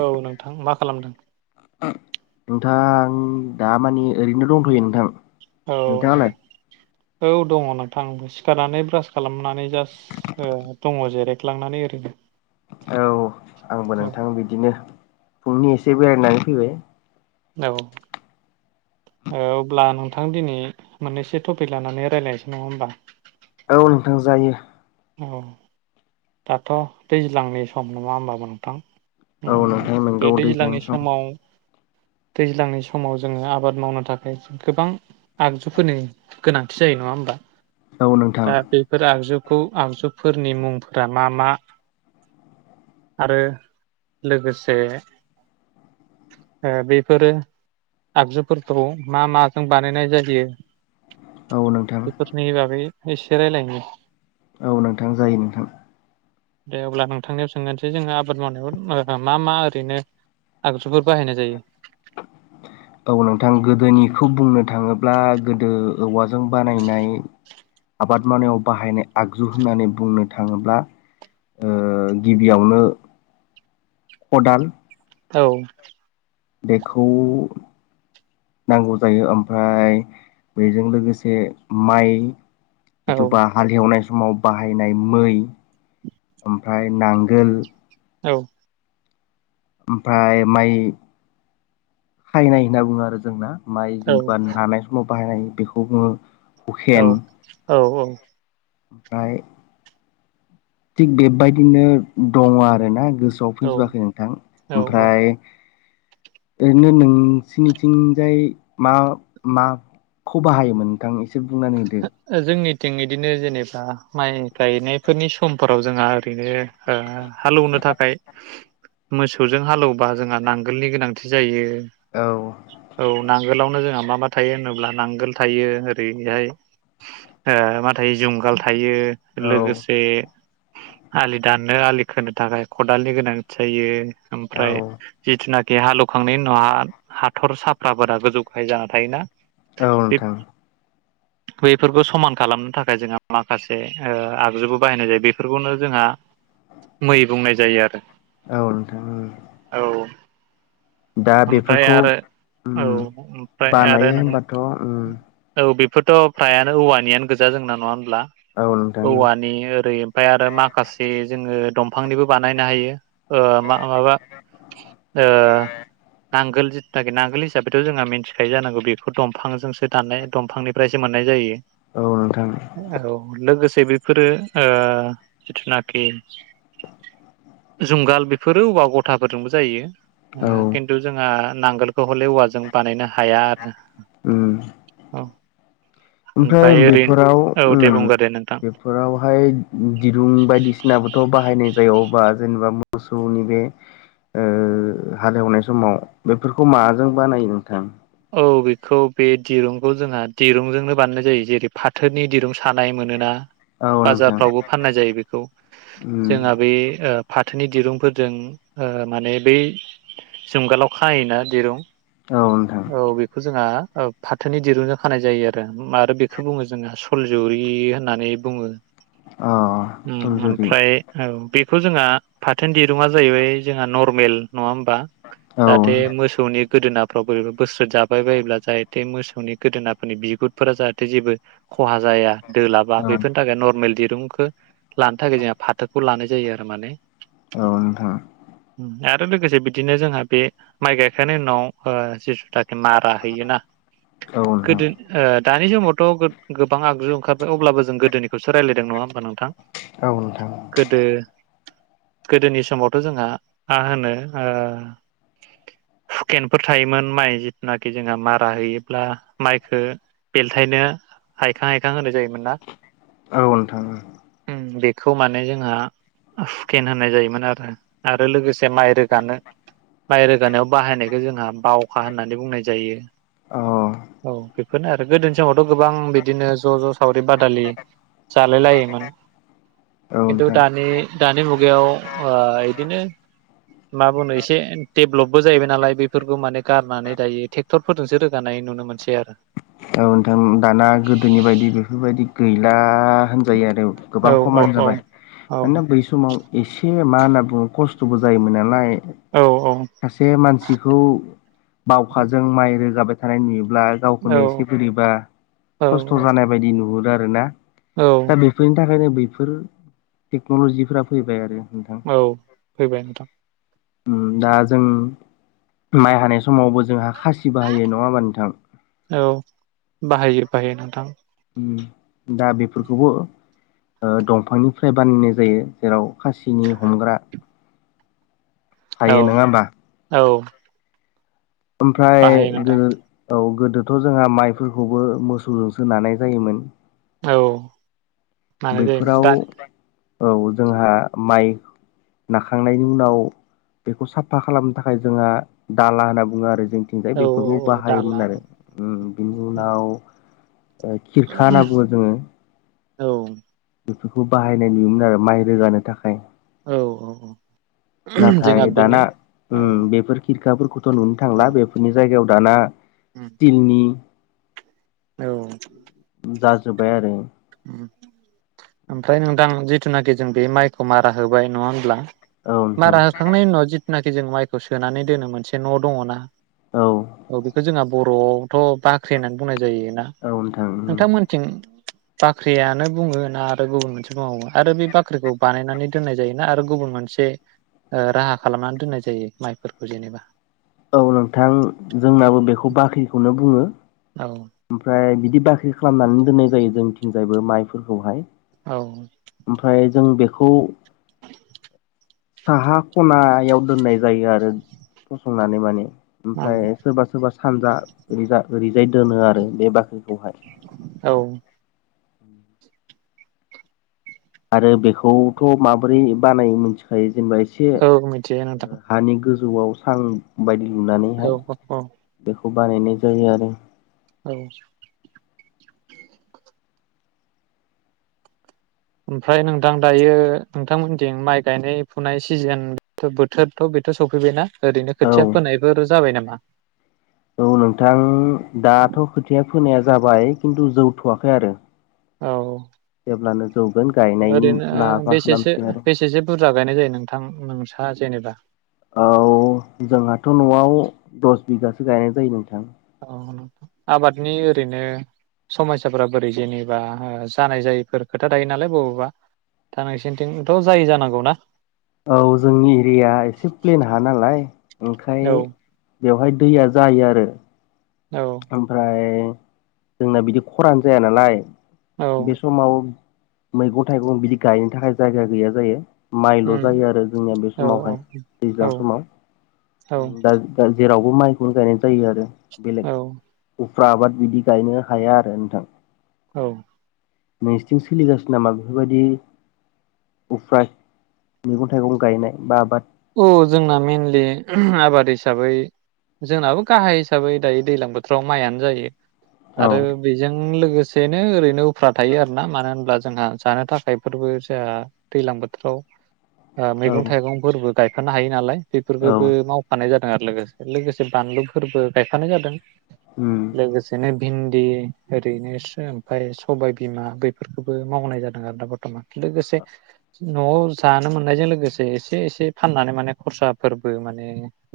औ नोंथां मा खालामदों नोंथां दा माने ओरैनो दंथयो नोंथां। औ नोंथाङालाय? औ दङ' नोंथांबो सिखारनानै ब्रास खालामनानै जास्ट दङ' जेरेखलांनानै ओरैनो। औ आंबो नोंथां बिदिनो फुंनि एसे बेरायनानै फैबाय औ औ अब्ला नोंथां दिनै मोननैसो टपिक लानानै रायज्लायनोसै नङा होनोमबा। औ नोंथां जायो। औ दाथ' दैज्लांनि सम नङा होमबा नोंथां। औ उम नोंथाय बे नोंगौ दैज्लांनि सम समाव दैज्लांनि समाव जोङो आबाद मावनो थाखाय गोबां आगजुफोरनि गोनांथि जायो नङा होमबा? औ नोंथां दा बेफोर आगजु खौ आगजुफोरनि मुंफोरा मा मा आरो लोगोसे ओ बेफोरो आगजुफोरखौ मा मा जों बानायनाय जायो औ नोंथां बेफोरनि बागै एसे रायलायनि औ नोंथां जायो नोंथां दे अब्ला नोंथांनियाव सोंनोसै जोङो आबाद मावनायाव मा मा ओरैनो आगजुफोर बाहायनाय जायो? औ नोंथां गोदोनिखौ बुंनो थाङोब्ला गोदो औवाजों बानायनाय आबाद मावनायाव बाहायनाय आगजु होननानै बुंनो थाङोब्ला ओ गिबियावनो खदाल औ बेखौ नांगौ जायो ओमफ्राय बेजों लोगोसे माइ औ जिथ'बा हाल एवनाय समाव बाहायनाय मै ओमफ्राय नांगोल औ ओमफ्राय माइ खायनाय होनना बुङो आरो जोंना माइ जेनेबा नानाय समाव बाहायनाय बेखौ बुङो औ हुखेन औ औ [inaudible] ओमफ्राय थिग बेबायदिनो दङ आरो गोस सोआव औ फैजोबाखै नोंथां औ ओमफ्राय ओरैनो नोंसिनिथिंजाय मा माखौ बाहायोमोन नोंथां एस से बुंनानै होदो थिं बिदिनो जेनेबा माइ गायनायफोरनि समफोराव जोंहा ओरैनो ओ हालौनो थाखाय मोसौजों हालौबा जोंहा नांगोलनि गोनांथि जायो। औ औ नां गोलावनो जोंहा मा मक थायो होनोब्ला नांगोल थायो ओरैहाय ओ मा थायो जुंगाल था थायो औ लोगोसे आलि दाननो आलि खोनो थाखाय खदालनि गोनांथि जायो ओमफ्राय औ जिथुनाख बे हालौखांनायनि उनावहा हाथर साफ्राफोरा गोजौ गाहाय जाना थायोना औ बे नोंथां। बैफोरखौ समान खालामनो थाखाय जोंहा माखासे ओ आगजुबो बाहायनाय जायो बेफोरखौनो जोंहा मै बुंनाय जायो आरो। औ नोंथां उम। औ दा ओमफ्राय बेफोरखौ आरो उम औ ओमफ्राय आरो बानायो नों होनबाथ उम [unintelligible] फ्रायानो औवानियानो गोजा जोंना नङा होमब्ला? औ नोंथां औवानि ओरै ओमफाय आरो माखासे जोङो दंफांनिबो बानायनो हायो। ओ मा माबा ओ नांगोल [unintelligible] नांगोल हिसाबैथ जोंहा मिन्थिखायो जानांगौ बेखौ दंफांजोंसो दाननाय दंफांनिफ्राय सो मोननाय जायो। औ नोंथां औ लोगोस से बेफोरो ओ जिथुनाखि जुंगाल बेफोरो औवा गथाफोरजोंबो जायो। औ ओ खिन्थु जोंहा नांगोलखौ हले औवाजों बानायनो हा हाया आरो उम औ। ओमफ्राय बेफोराव औ दे उम बुंगोर दे नोंथां बेफोरावहाय दिरुं बायदिसिनाबोथ बाहायनाय जायो अबा जेनेबा मोसौनि बे ओ हालेवनाय समाव बेफोरखौ माजों बानायो नोंथां? औ बेखौ बे दिरुंखौ जोंहा दिरुंजोंनो बानायनाय जायो जेरै फाथोनि दिरुं सानाय मोनोना औ नोंथां बाजारफ्रावबो फाननाय जायो बेखौ उम जोंहा बे ओ फाथ थोनि दिरुंफोरजों ओ माने बै जुंगालाव खायोना दिरुं औ नोंथां औ बेखौ जोंहा ओ फाथोनि दिरुंजों खानाय जायो आरो। [unintelligible] बेखौ बुङो जोङो फुलजौरि होननानै बुङो। अ ओम सनजुरि ओमफ्राय औ बे [unintelligible] जोंहा फाथोनि दिर रुंआ जाहैबाय जोंहा नद [unintelligible] नङा होमबा औ जाहाथे मोसौनि गोदोनाफ्राव बोर बोस जाबाय बायोब्ला जाहाथे मोसौ नि गोदोनाफोरनि बिगुतफोरा जाहाथे जेबो खहा जाया। दोलाबा औ बेफोरनि थाखाय नरमेल दिर दुंखो लानो थाखाय जोंहा फाथोखौ लानाय जायो आरो माने। औ नोथां आरो लोगोसे बिदिनो जोंहा बे माइ गायखांनायनि उनाव ओ जिस जाथे मारा होयोना औ नोंथां गोदो ओ दानि समावथ' गोग गोबां आगजु ओंखारबाय अब्लाबो जों गोदोनिखौसो रायलायदों नङा होमबा नोंथां? औ नोंथां गोदो गोदोनि समावथ' जोंहा मा होनो ओ हुखेन। फोर थायोमोन माइ जिथुनाखि जोंहा मारा हैयोब्ला माइखौ बेलथायनो हायखां हायखां होनाय जायोमोन। मेनना औ नोंथां उम बे। खौ माने जोंहा हुखेन होन्नाय जायोमोन आरो आरो लोगोसे माइ रोगानो माइ रोगानायाव बाहायनाय जे जोंहा बावखा होननानै बुंनाय जायो औ बेफोरनो आरो। गोदो [unintelligible] त गोबां बिदिनो ज जस सावरि बादालि। जालाय लायोमोन किन्थु नोंथां दानि दानि मुगायाव हवा इदिनो मा बुंनो एसे देबलपबो जाहैबाय नालाय बेफ फोरबो माने गारनानै दायो थेक्टरफोरजोंसो रो जानाय नुनो मोनसै आरो। औ नोंथां दा आ होनजायो‌ आरो गोबां औ कमन औ जाबाय औ मानोना बै समाव एसे ए मा होनना बुङो खस्थबो जायोमोन नालाय। औ सासे मानसिखौ बावखाजों माइ रो जाबाय थानाय [unintelligible] ना औ गावखौनो एसे [unintelligible] बोरैबा औ खस्थ' जानाय बायदि नुहुरो आर [unintelligible] औ दा बेफोरनि थाखायनो बै फोरो टेक्नलजिफोरा फैबाय आरो। नोंथां औ फैबाय नोंथां। उम दा जों माइ हानाय समावबो जोंहा खासि बाहायो नङा होमबा नोंथां। औ बाहायो बाहायो नोंथां। उम दा बेफोरखौबो ओ दंफांनिफ्राय बानायनाय जायो जेराव खासिनि हमग्रा औ थायो नङा होमबा औ। ओमफ्राय बाहायो नोंथां गोदो औ गो गोदोथ जोंहा माइफोरखौबो मोसौजोंसो नानाय जायोमोन। औ। मानाय जायोमोन बैफोराव दा औ जोंहा माइ नाखांनायनि उनाव बेखौ साफा खालामनो थाखाय जोंहा दाला होनना बुङो आरो जोंथिंजाय औ बेफोरखौ औ दाला बाहायोमोन आरो उम बिनि उनाव ओ खिरखा होनना बुङो जोङो। औ। बेफोरखौ बाहायनाय नुयोमोन आरो माइ रोगानो थाखाय। औ जोंहा नाथाय दाना बेनि औ उम बेफोर खिर [unintelligible] नुनो थांला औ बेफोरनि जायगायाव दाना स्टिलनि जाजोबबाय आरो। उम ओमफ्राय नोंथां जिथुनाखि जों बे माइखौ मारा होबाय नङा होनब्ला। औ नोंथां मारा होखांनायनि उनाव जि जिनाखि जों माइखौ सोनानै दोनो मोनसे न दङ ना औ बेखौ जोंहा बर' बर'आवथ बाख्रि होननानै बुंनाय जा जायोना औ नोंथां नोंथांमोनथिं बाख्रियानो बुंङो ना दा गुबुन मोनसे मावो। आरो बे बाख्रिखौ बानायनानै दोननाय जायोना आरो गुबुन मोनसे ओ राहा खालामनानै दोननाय जायो माइफोरखौ जेनेबा औ नोंथां जोंनाबो बेखौ बाख्रिखौनो बुङो। औ ओमफ्राय बिदि बाख्रि खालामनानै दोननाय जायो जोंथिंजायबो माइफोरखौहाय औ। ओमफ्राय जों बेखौ साहा खनायाव दोननाय जायो आरो फसंनानै माने। ओमफ्राय औ सोरबा सोरबा सो सानजा ओरैज ओरैजाय दोनो आरो आरो बे बाख्रिखौहाय औ आरो बेखौथ माबोरै बानाय मोनथिखायो जेनेबा एसे औ मिथियो नोंथां हानि जौआव सान बायदि औ [unintelligible] खौ बानायनाय जायो आरो औ ओमफ्राय नोंथां दायो नोंथांमोनथिं माइ गायनाय फुनाय सिजोन बोथोरथ बेथ सफैबायना ओरैनो खोथिया औ फोनायफोर जाबाय नामा बा औ नोंथां दाथ खोथाया फोनाया जाबाय खिन्थु जौथवाखै आरो औ अब्लानो जौगोन गायनायनि ओरैनो लाहफा बेसेसो खालामसै आरो बेसेसो बुरजा गायनाय जायो नोंथां नोंस्रा जेनेबा औ जोंहाथ नआव दस बिगासो गायनाय जायो नोंथां औ नोंथां आबादनि ओरैनो समयसाफोरा बोरै जेनेबा जानाय जायैफोर खोथा थायो नालाय बबेबा थानोंसिंथ जायै जानांगौना औ जोंनि एरिया एसे प्लेन हा नालाय ओंखाय औ बेवहाय दैया जायो आरो औ ओमफ्राय जोंना बिदि खरानो जाया नालाय औ बे सम माव मैगं थाइगं बिदि गायनो थाखाय जायगा गैया जायो। माइल उम जायो आरो जोंनिया बे औ समावहाय औ दैज्लां समाव औ ओम दा दास जेरावबो माइखौनो गायनाय जायो आरो बेलेग औ उफ्रा आबाद बिदि गायनो हाया आरो नोंथां औ नोंसिथिं सोलिगासिनो नामा बेफोरबायदि उफ्रा मैगं थाइगं गायनाय बा आबाद औ जोंना मइेनलि आबाद हिसाबै जोंनाबो गाहाय हिसाबै दायो दैज्लां बोथोराव मायानो जायो। औ आरो बेजों लोगोसेनो ओरैनो फ्रा थायो आरोना मानो होनोबब्ला जोंहा जानो थाखायफोरबो जोहा दैलां बोथोराव ओ औ मैगं थाइगंफोरबो गायफानो हायो नालाय। औ बेफोरखोबो मावफानाय जाद आरो लोगोस-लोगोसे बानलुफोरबो गायफानाय जादों। उम लोगोसेनो बिन दि ओरैनोस्रो ओमफाय सबाय बिमा बेफोरखौबो मावनाय जादों आरोना बर्थमान। लोगोसे न'आव जानो मोननायजों लोगोसे एसे एसे। फाननानै माने खरसाफोरबो माने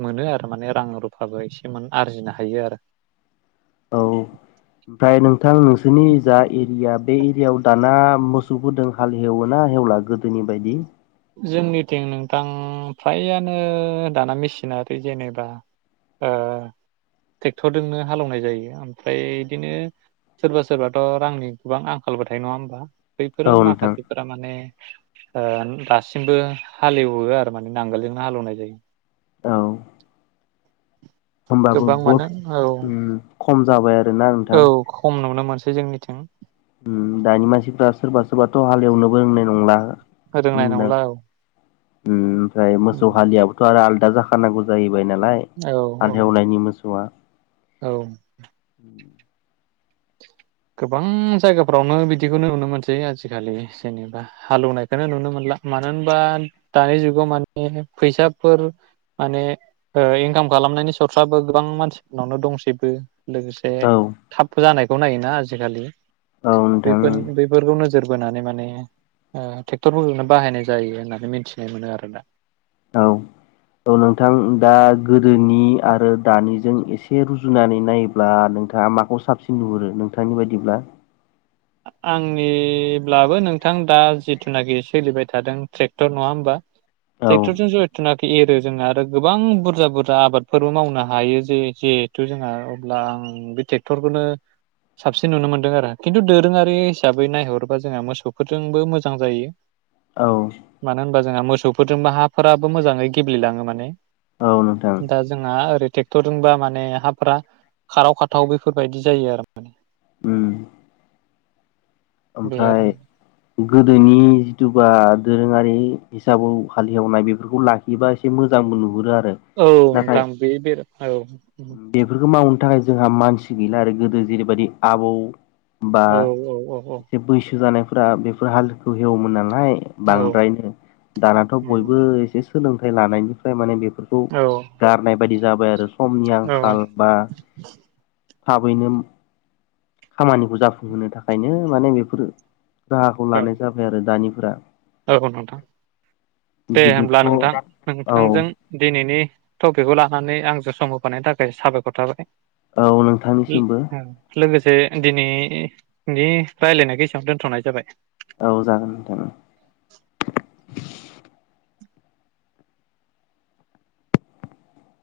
मोनो आरो माने रां रुफाबो एसे मोन-आरजिनो हायो आरो। औ ओमफ्राय नोंथां नोंसोनि जा इरिया बे इरियाव दाना मोसौफोरदों हाल हेवोना हेवला गोदोनि बायदि। जोंनिथिं नोंथां फ्रायानो दाना मेसिनारि जेनेबा ओ ट्रेक्टरदोंनो हालौनाय जायो ओमफ्राय इदिनो सोरबा सोरबाथ' रांनि गोबां आंखालबो थायो नङा होमबा। बैफोरो औ नोंथां माखासेफोरा माने ओ दा सिमबो हालेवो आरो माने नांगोलजोंनो हालौनाय जायो। औ। होमबाबो गोबां बथ मानो औ ओम खम जाबाय आर औ खम नुनो मोन सै जोंनिथिं। ओम दानि मानसिफ्रा सोरबा सोरबाथ' हाल एवनोबो रोंनाय नंला रोंनाय होनदो नंला औ ओम। दायो उम मोसौ हालियाबोथ' आरो आल दा जाखानांगौ जायो। फाय नालाय औ औ हाल हेवनायनि मोसौआ औ। गोबां जायगाफ्रावनो बिदिखौनो नुनो मोनसै आजिखालि जेनेबा हालौवनायखौ नुनो मोनला मानो होनबा दानि जुगाव माने फैसाफोर माने ओ इनकाम खालामनायनि सर्साबो गोबां मानसिफोरनावनो दंसैबो। लोगोसे औ थाब जानाय औ नायो ना जिखालि औ नोंथां बेफोन बेफोरखौनो नोजोर बोनानै माने ओ ट्रेक्टरफोरजोंनो बाहायनाय जायो होननानै मिथिनो मोनो आरो दा औ औ नोंथां दा गोदोनि आरो दानिजों एसे रुजुनानै नायोब्ला नोंथाङा माखौ साबसिन नुहुरो नोंथांनि बायदिब्ला आंनिब्लाबो नोंथां दा जिथुनाखि सोलिबाय थादों ट्रेक्टर नङा होमबा औ टेक्टरजों जरिटना एरो जोंङो आरो गोबां बुरजा बुरजा आबादफोरबो मावनो हायो जे जेहेथु जोंहा अब्ला आं बे ट्रेक्टरखौनो साबसिन नुनो मोनदों आरो खिन्थु दोरो दोरोङारि हिसाबै नायहरोबा जोंहा मोसौफोरजोंबो मोजां जायो औ मानो होनबा जोंहा मोसौफोरजोंबो हाफोराबो मोजाङै गेब्लेलाङो माने औ नोंथां दा जोंहा ओरै ट्रेक्टरजोंबा माने हाफोरा खाराव खाथाव बेफोरबायदि जायो आरो माने उम बे आरो ओमफ्राय गोदोनि जिथुुबा दोरोङारि हिसाबाव हाल एवनाय बेफोरखौ लाखियोबा एसे मोजांबो नुहुरो आरो औ नाथाय नोंथां बे बेर औ नो थाखाय जोंहा मानसि गैला आरो गोदो जेरैबायदि आबौ बा औ औ औ औ एसे बैसो जानायफोरा बेफोर हालदखौ एवोमोन नालाय औ बांद्रायनो दानाथ' बयबो एसे सु सोलोंथाइ लानायनिफ्राय माने बे फोरखौ औ गारनाय बायदि जाबाय आरो समनि आंखाल बा थाबैनो खामानिखौ जाफुंहोनो थाखायनो माने बेफोरो राहाखौ लानाय जाबाय आरो दानि फोरा औ नोंथां दे गोदोथ' हब्ला नोंथां औ नोंथांजों दिनैनि टपिकखौ लाना नानै आंजों सम होफानायनि थाखाय साबायखर थाबाय। औ नोंथांनिसिमबो से दिनै नि रायलायनायखौ एसेयावनो दोन्थनाय जाबाय औ जागोन नोंथां।